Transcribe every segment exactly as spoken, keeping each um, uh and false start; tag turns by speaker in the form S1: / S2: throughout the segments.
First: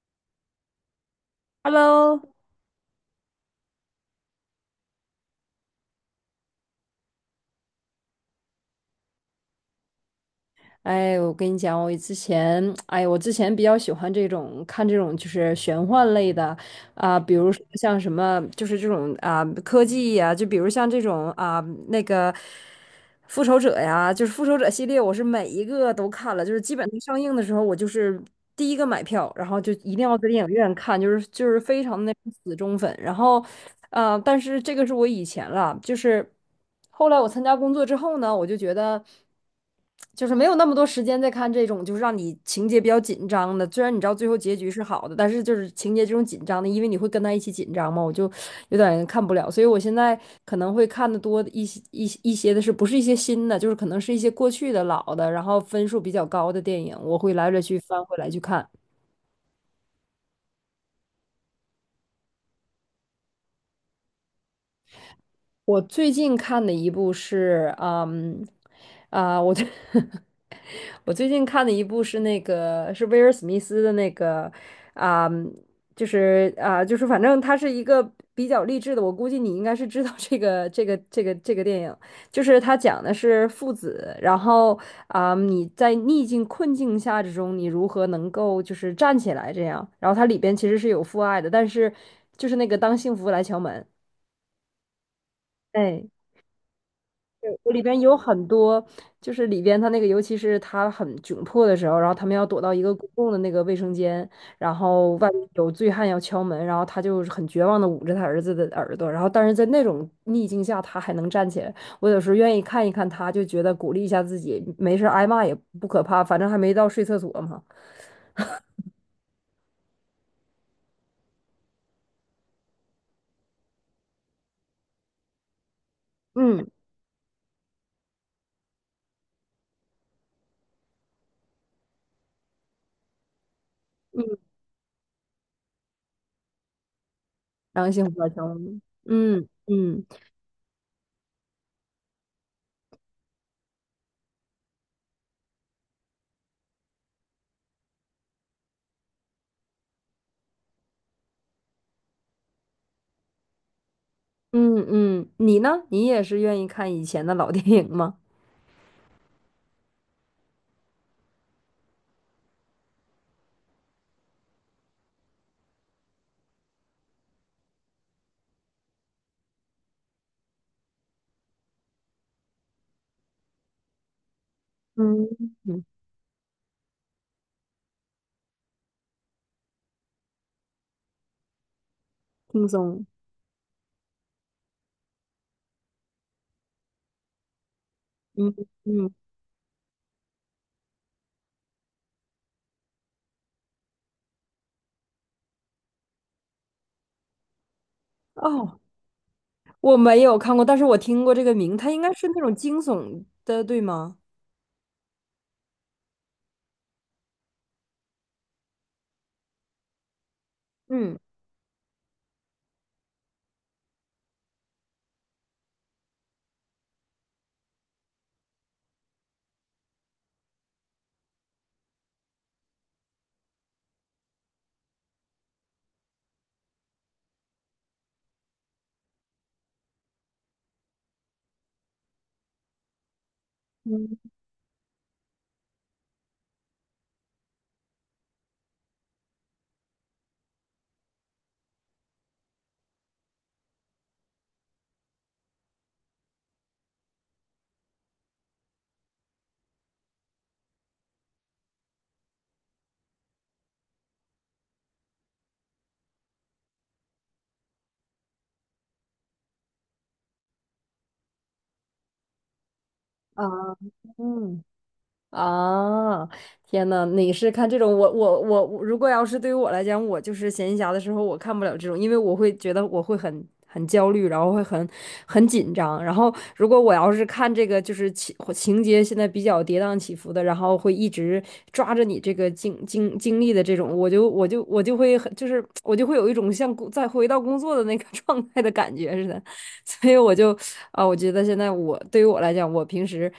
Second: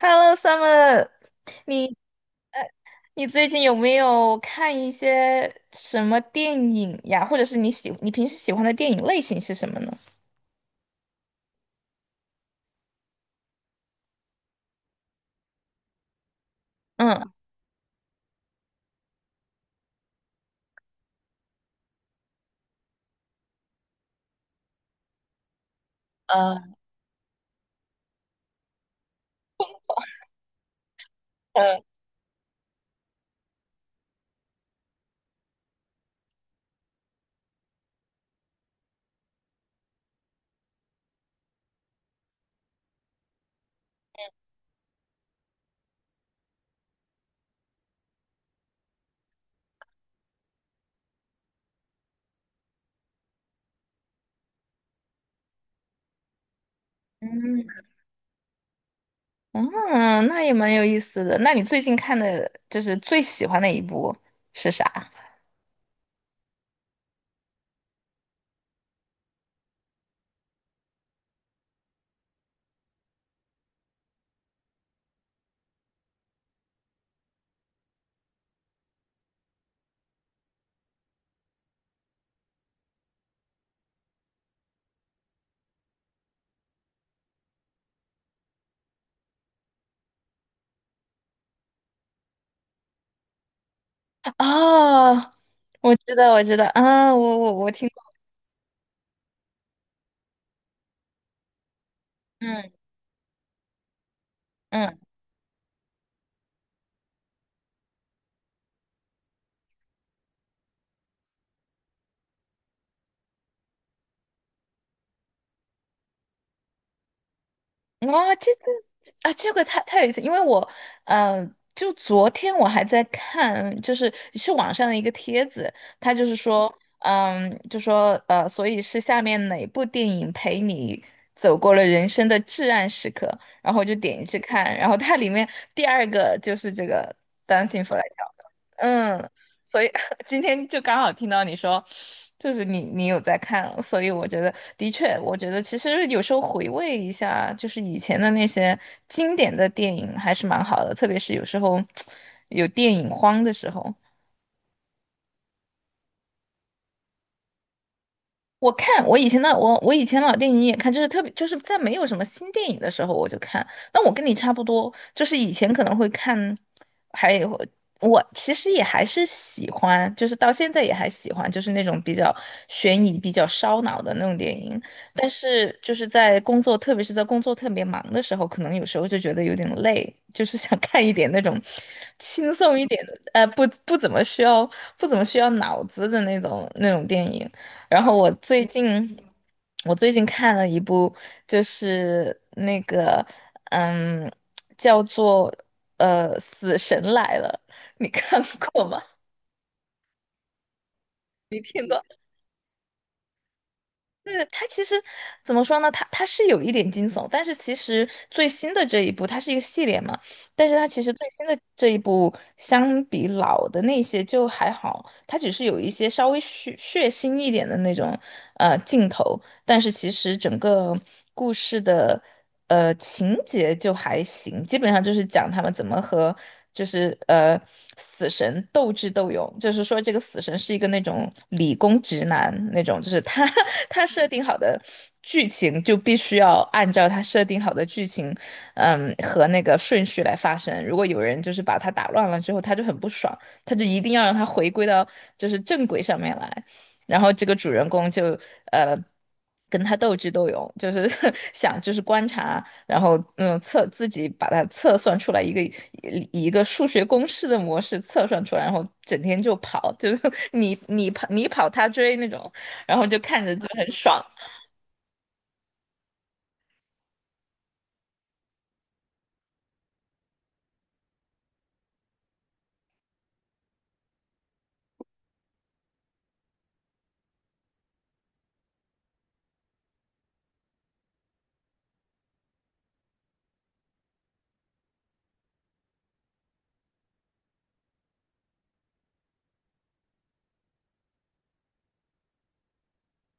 S1: Hello, Summer，你
S2: Hello，
S1: 你最近有没有看一些什么电影呀？或者是你喜你平时喜欢的电影类型是什么呢？
S2: 哎，我跟你讲，我之前，哎，我之前比较喜欢这种看这种就是玄幻类的啊、比
S1: 嗯
S2: 如说像什么，就是这种啊、科技呀、就比如像这种啊、那个复仇者呀，就是复仇者系列，我是每一个都看了，就是基
S1: 嗯
S2: 本上上映的时候，我就是第一个买票，然后就一定要在电影院看，就是就是非常的那种死忠粉，然后。呃，但是这个是我以前了，就是后来我参加工作之后呢，我就觉得。就是没有那么多时间再看这种，就是让你情节比较紧张的。虽然你知道最后结局是好的，但是就是情节这种紧张的，因为你会跟他一起紧张嘛，我就有点看不了。所以我现在可能会看的多一些一些一些的是不是一些新的，就是可能是一些过去的老的，然后分数比较高的电影，我会来来去
S1: 嗯
S2: 翻回来去看。
S1: 嗯嗯，那也蛮有意思的。那你最近看的就是最喜欢的一部是啥？
S2: 我最近看的一部是，嗯，啊、我最 我最近看的一部是那个是威尔史密斯的那个，啊、就是啊、就是反正它是一个比较励志的，我估计你应该是知道这个这个这个这个电影，就是它讲的是父子，然后啊、你在逆境困境下之中，你如何能够就是站起来这样，然后它里边其实是有父爱的，但是就是那个当幸福来敲门，
S1: 哦，我
S2: 哎。
S1: 知道，我知道，啊，我我
S2: 对
S1: 我
S2: 我里
S1: 听
S2: 边
S1: 过，
S2: 有很多，就是里边他那个，尤其是他很窘迫的时候，然后他们要躲
S1: 嗯
S2: 到一个公共的那个卫生间，然后外面有醉汉要敲门，然后他就很绝望的捂着他儿子的耳朵，然后但是在那种逆境下，他还能站起来。我有时候愿意看一看他，就觉得鼓励一下自己，没事儿挨骂也不可怕，反正还没到睡厕所嘛。
S1: 哇，这这啊，这个太太有意思，因为我，嗯、就昨天我还在看，就是是网上的一个帖子，他就是
S2: 嗯，
S1: 说，嗯，就说呃，所以是下面哪部电影陪你走过了人生的至暗时刻，然后我就点进去看，然后它里面第二个就是这个《当 幸
S2: 然后
S1: 福来
S2: 幸福小
S1: 敲
S2: 敲门。
S1: 门》，
S2: 嗯
S1: 所以
S2: 嗯
S1: 今天就刚好听到你说，就是你你有在看，所以我觉得的确，我觉得其实有时候回味一下，就是以前的那些经典的电影还是蛮好的，特别是有时候 有电影荒的时候，
S2: 嗯嗯，你呢？你也是愿意看以前的老电影吗？
S1: 我看我以前的我我以前老电影也看，就是特别就是在没有什么新电影的时候我就看。但我跟你差不多，就是以前可能会看，还有我其实也还是喜欢，就是到现在也还喜欢，就是那种比较悬疑、比较烧脑的那种电影。
S2: 嗯
S1: 但是
S2: 嗯，
S1: 就是在工作，特别是在工作特别忙的时候，可能有时候就觉得有点累，就是想看一点那种轻
S2: 轻
S1: 松一点
S2: 松。
S1: 的，呃，不不怎么需要不怎么需要脑子的那种那种电影。然后我
S2: 嗯
S1: 最
S2: 嗯，
S1: 近，我最近看了一部，就是那个，嗯，叫做呃《死神来了》，你看
S2: 哦，
S1: 过吗？
S2: 我没有看过，但是我听过这个 名，
S1: 听
S2: 它应该是那种惊悚的，对吗？
S1: 对，它其实怎么说呢？它它是有一点惊悚，但是其实最新的这一部，它是一个系列嘛，但是它其实
S2: 嗯，
S1: 最新的这一部相比老的那些就还好，它只是有一些稍微血血腥一点的那种呃镜头，但是其实整个故事的。呃，情节就还行，基本上就是讲他们怎么和就是呃死神斗智斗勇，就是说这个死神是一个那种理工直男那种，就是他 他
S2: 嗯
S1: 设定好的剧情就必须要按照他设定好的剧情，嗯和那个顺序来发生。如果有人就是把他打乱了之后，他就很不爽，他就一定要让他回归到就是正轨上面来。然后这个主人公就呃跟他斗智斗勇，就是 想就是观察，然后嗯测自己把它测算出来一个以一个数学公式的模式测算出来，然后整天就跑，就是 你你跑你跑他追那种，然后就看
S2: 啊，
S1: 着就很爽，
S2: 嗯。啊，天呐，你是看这种？我我我，我如果要是对于我来讲，我就是闲暇的时候，我看不了这种，因为我会觉得我会很很焦虑，然后会很很紧张。然后如果我要是看这个，就是情情节现在比较跌宕起伏的，然后会一直抓着你这个经经经历的这种，我就我就我就会很就是我就会有一种像工再回到工作的那个 状态的感觉似的。所以我就啊，我觉得现在我对于我来讲，我平时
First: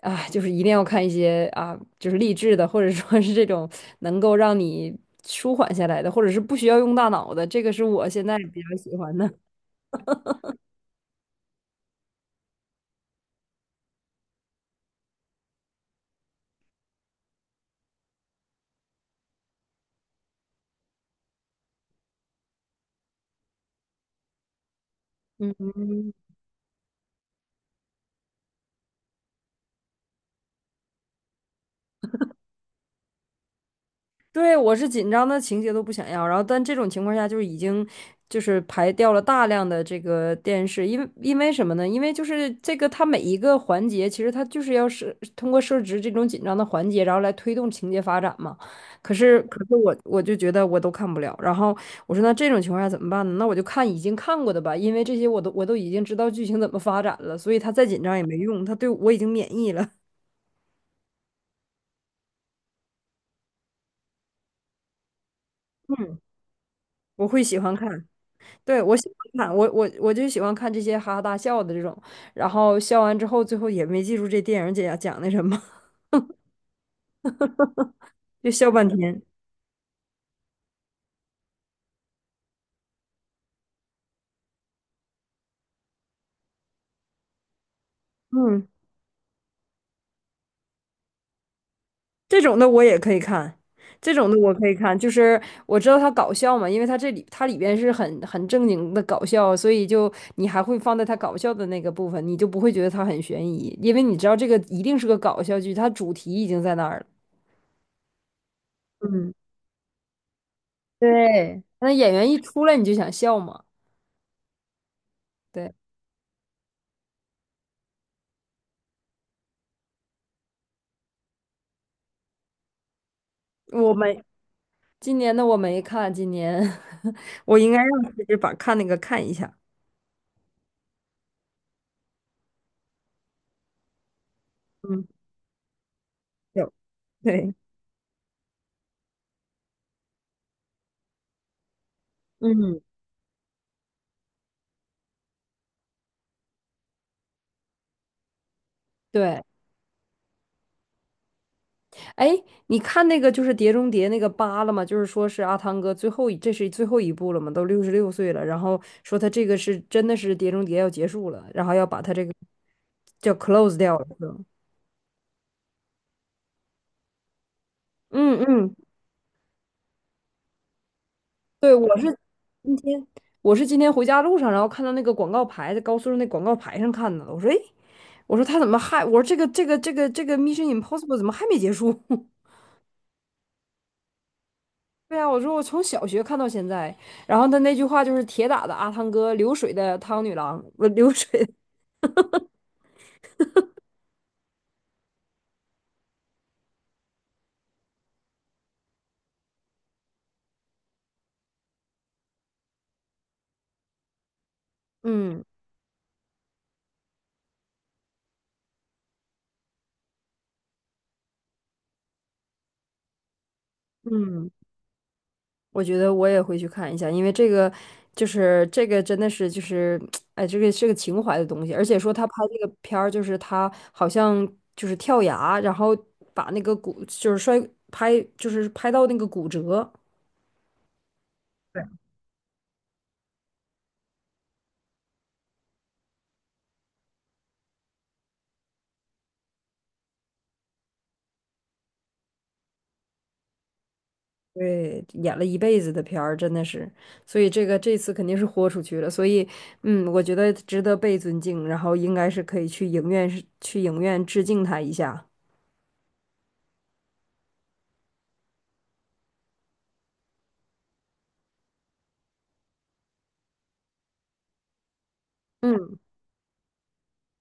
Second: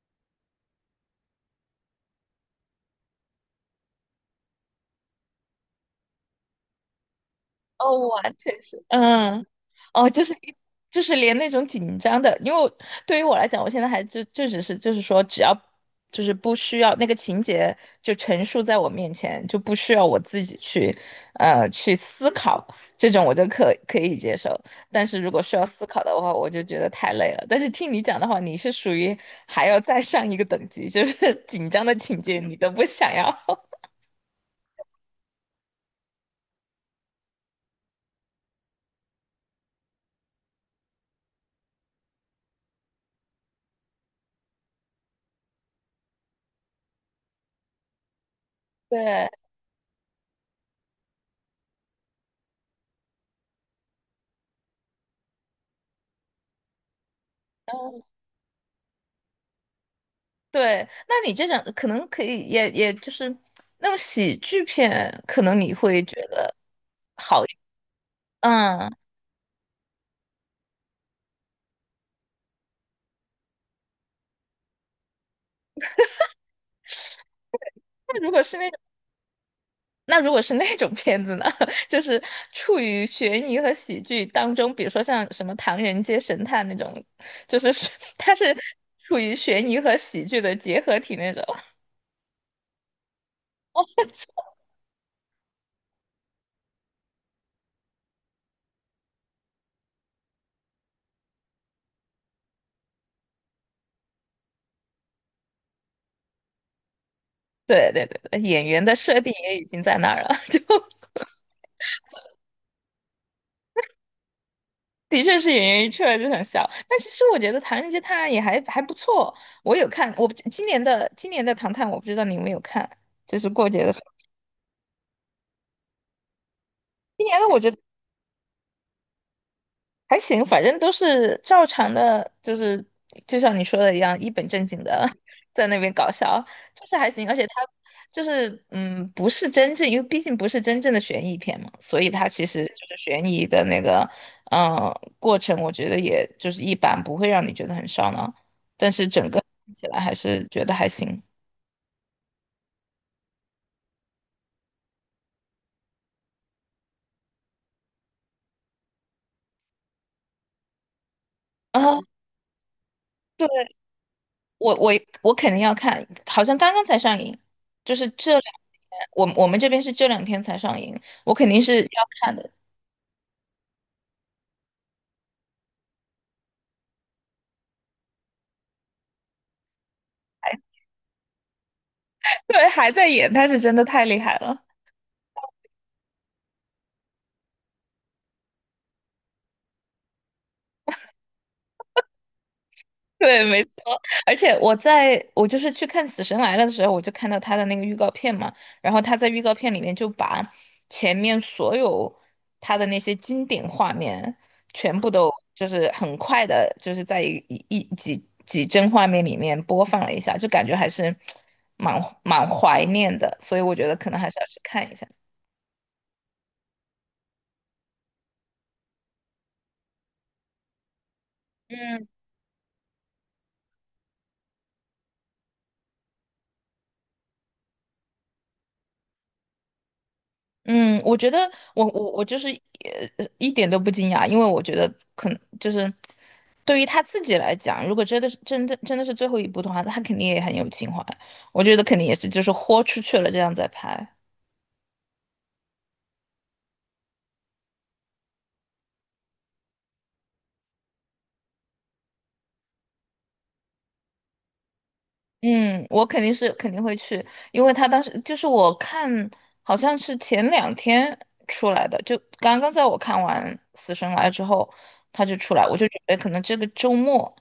S2: 啊，就是一定要看一些啊，就是励志的，或者说是这种能够让你舒缓下来的，或者是不需要用大脑的，这个是
S1: 哦，
S2: 我现
S1: 完
S2: 在
S1: 全
S2: 比较
S1: 是，
S2: 喜欢的。
S1: 嗯，哦，就是一，就是连那种紧张的，因为我对于我来讲，我现在还就就只是就是说，只要就是不需要那个情节就陈述在我面前，就不需要我自己去呃去思考，这种我就可可以接受。但是如果需 要思
S2: 嗯，
S1: 考的话，我就觉得太累了。但是听你讲的话，你是属于还要再上一个等级，就是 紧张的情节你都不想要。
S2: 对，我是紧张的情节都不想要，然后但这种情况下就是已经就是排掉了大量的这个电视，因为因为什么呢？因为就是这个它每一个环节，其实它就是要是通过设置这种紧张的环节，然后来推动情节发展嘛。可
S1: 对，
S2: 是可是我我就觉得我都看不了，然后我说那这种情况下怎么办呢？那我就看已经看过的吧，因为这些我都我都已经知道剧情怎么发展了，所以他再紧张也没用，他对我已经免疫了，
S1: 对，那你这种可能可以，也也就是那种喜剧片，可能你会觉得
S2: 我会
S1: 好一点
S2: 喜欢看。对，我
S1: 嗯。
S2: 喜欢看，我我我就喜欢看这些哈哈大笑的这种，然后笑完之后，最后也没记住这电影讲讲的什么，
S1: 那如果
S2: 就
S1: 是那
S2: 笑
S1: 种，
S2: 半天。
S1: 那如果是那种片子呢，就是处于悬疑和喜剧当中，比如说像什么《唐人街神探》那种，就是是 它是
S2: 嗯，
S1: 处于悬疑和喜剧的结合体那种。
S2: 这种的我也可以看，这种的 我可以看，就是我知道它搞笑嘛，因为它这里它里边是很很正经的搞笑，所以就你还会放在它搞笑的那个部分，你就不会觉得它很悬疑，因为你知道这个一定是个搞笑剧，它主题已经在那儿了。
S1: 对对对对，演员的设定
S2: 嗯，
S1: 也已经在那儿了，就。
S2: 对，那演员一出来你就想笑嘛。
S1: 的确是演
S2: 对，
S1: 员一出来就很笑，但其实我觉得《唐人街探案》也还还不错，我有看，我不今年的今年的《唐探》，我不知道你有没有看，就是过节的
S2: 我
S1: 时候，
S2: 们今年的我没看，今年
S1: 今年的
S2: 我
S1: 我觉
S2: 应该
S1: 得
S2: 让其实把看那个看一下。
S1: 还行，反正都是照常的，就是就像你说的一样，一本正经
S2: 嗯，
S1: 的 在那边搞笑，
S2: 有，
S1: 就是还行。而且它
S2: 对，
S1: 就是嗯，不是真正，因为毕竟不是真正的悬疑片嘛，所以它其实
S2: 嗯，
S1: 就是悬疑的那个嗯过程，我觉得也就是一般，不会让你觉得很烧脑。但是整个
S2: 对。
S1: 看起来还是觉得还行
S2: 哎，你看那个就是《碟中谍》那个八了吗？就是说是阿汤哥最后一，这是最后一部了嘛，都六十六岁了，然后说他这个是真的是《碟中谍》要结束了，然后要
S1: 啊。
S2: 把 他这个叫
S1: 对。
S2: close 掉了。是吧
S1: 我我我肯定要看，好像刚刚才上映，就是这两
S2: 嗯嗯，
S1: 天，我我们这边是这两天才上映，我肯定
S2: 对，
S1: 是要
S2: 我是
S1: 看的。
S2: 今天，我是今天回家路上，然后看到那个广告牌，在高速上那广告牌上看到的。我说，哎，我说他怎么还？我说这个这个这个这个 M I 什么 I什么 什么 I什么 怎么还没结束？
S1: 对，还在演，他是真的太厉害了。
S2: 对啊，我说我从小学看到现在，然后他那句话就是铁打的阿汤哥，流水的汤女郎，不流水，
S1: 对，没错。而且我在我就是去看《死神来了》的时候，我就看到他的那个预告片嘛，然后他在预告片里面就把前面所有他的那些经典画面全 部都
S2: 嗯
S1: 就是很快的，就是在一一一几几帧画面里面播放了一下，就感觉还是蛮蛮怀念的，所以我觉得可能还是要
S2: 嗯，
S1: 去看一下。
S2: 我觉得我也会去看一下，因为这个就是这个真的是就是 哎，这个是个情怀的东西，而且
S1: 嗯。
S2: 说他拍这个片儿，就是他好像就是跳崖，然后把那个骨就是摔拍就是拍到那个骨折，
S1: 嗯，我觉得
S2: 对，
S1: 我我我就是呃一点都不惊讶，因为我觉得可能就是对于他自己来讲，如果真的是真的真的是最后一部的话，他肯定也很有情怀，我觉得肯定也是就是豁出去了这样在拍。
S2: 对，演了一辈子的片儿，真的是，所以这个这次肯定是豁出去了，所以嗯，我觉得值得被尊敬，然后应该是可以去影院去影院致敬他一下，
S1: 嗯，我肯定是肯定会去，因为他当时就是我看，好像是前两天出来的，就刚刚在我看完《死神来》之后，他就出来，我就准
S2: 嗯
S1: 备可能这个周末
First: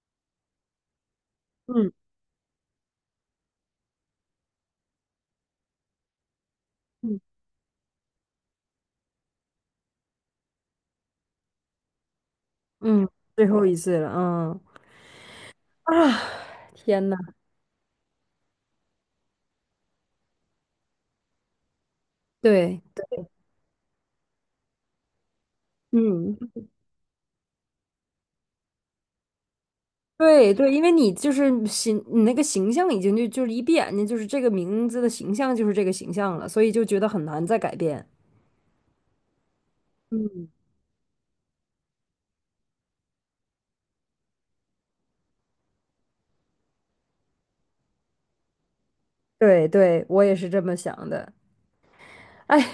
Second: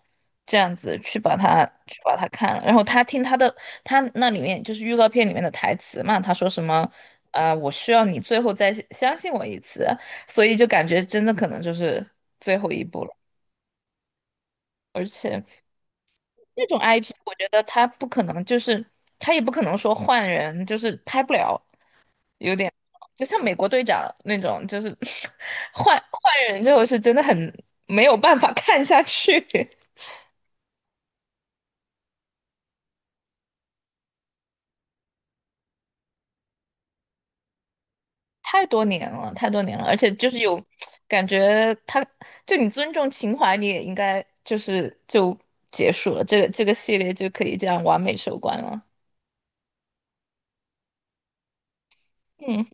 S1: 这样子去把它
S2: 嗯
S1: 去把它看了。然后他听他的，他那里面就是预告片里面的台词嘛，他说什么，
S2: 嗯
S1: 呃，我需要你最后再相信我一次，所以就感觉真的可能就是最后一步
S2: 嗯，
S1: 了，
S2: 最后一次了，嗯。
S1: 而且。
S2: 啊，
S1: 那种
S2: 天
S1: I P，
S2: 呐，
S1: 我觉得他不可能，就是他也不可能说换人，就是拍不了，有点
S2: 对，
S1: 就像美国队长那种，就是 换换
S2: 嗯，
S1: 人之后是真的很没有办法看下去，
S2: 对对，因为你就是形，你那个形象已经就就是一闭眼睛就是这个名字的形象就是这个形象了，所以就觉得很难再改变。
S1: 太多年了，太多年了，而且就是有感觉他，就你尊重情怀，你也应该就是就结束了，这个这个系列就可以这样完美收官了。
S2: 对对，我也是这么想的。哎，
S1: 嗯。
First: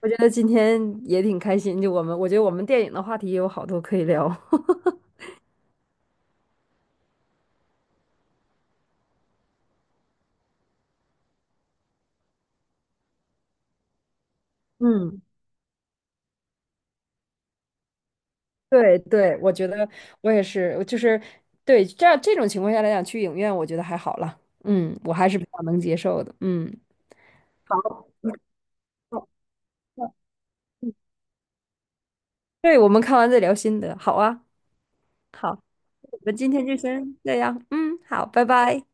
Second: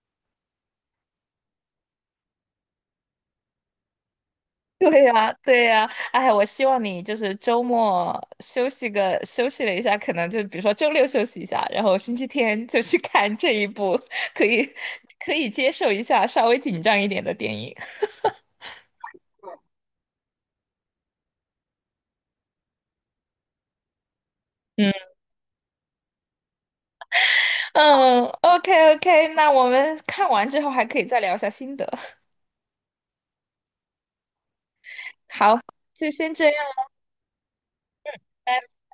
S2: 我觉得今天也挺开心，就我们，我觉得我们电影的话题也有好多可以聊。
S1: 对 呀，对呀，哎，我希望你就是周末休息个休息了一下，可能就比如说周六休息一下，然后星期天就去看这一部可以
S2: 嗯，
S1: 可以接受一下稍微紧张一点的电影。
S2: 对对，我觉得我也是，就是对这样这种情况下来讲，去影院我觉得还好了。嗯，
S1: 嗯
S2: 我还是比较能接受的。嗯，
S1: 嗯，OK
S2: 好
S1: OK，那我们看完之后还可以再聊一下心得。
S2: 对，我们看完再聊心得，好啊，好，
S1: 好，就
S2: 我
S1: 先
S2: 们
S1: 这
S2: 今天
S1: 样。
S2: 就先这样，嗯，好，拜拜。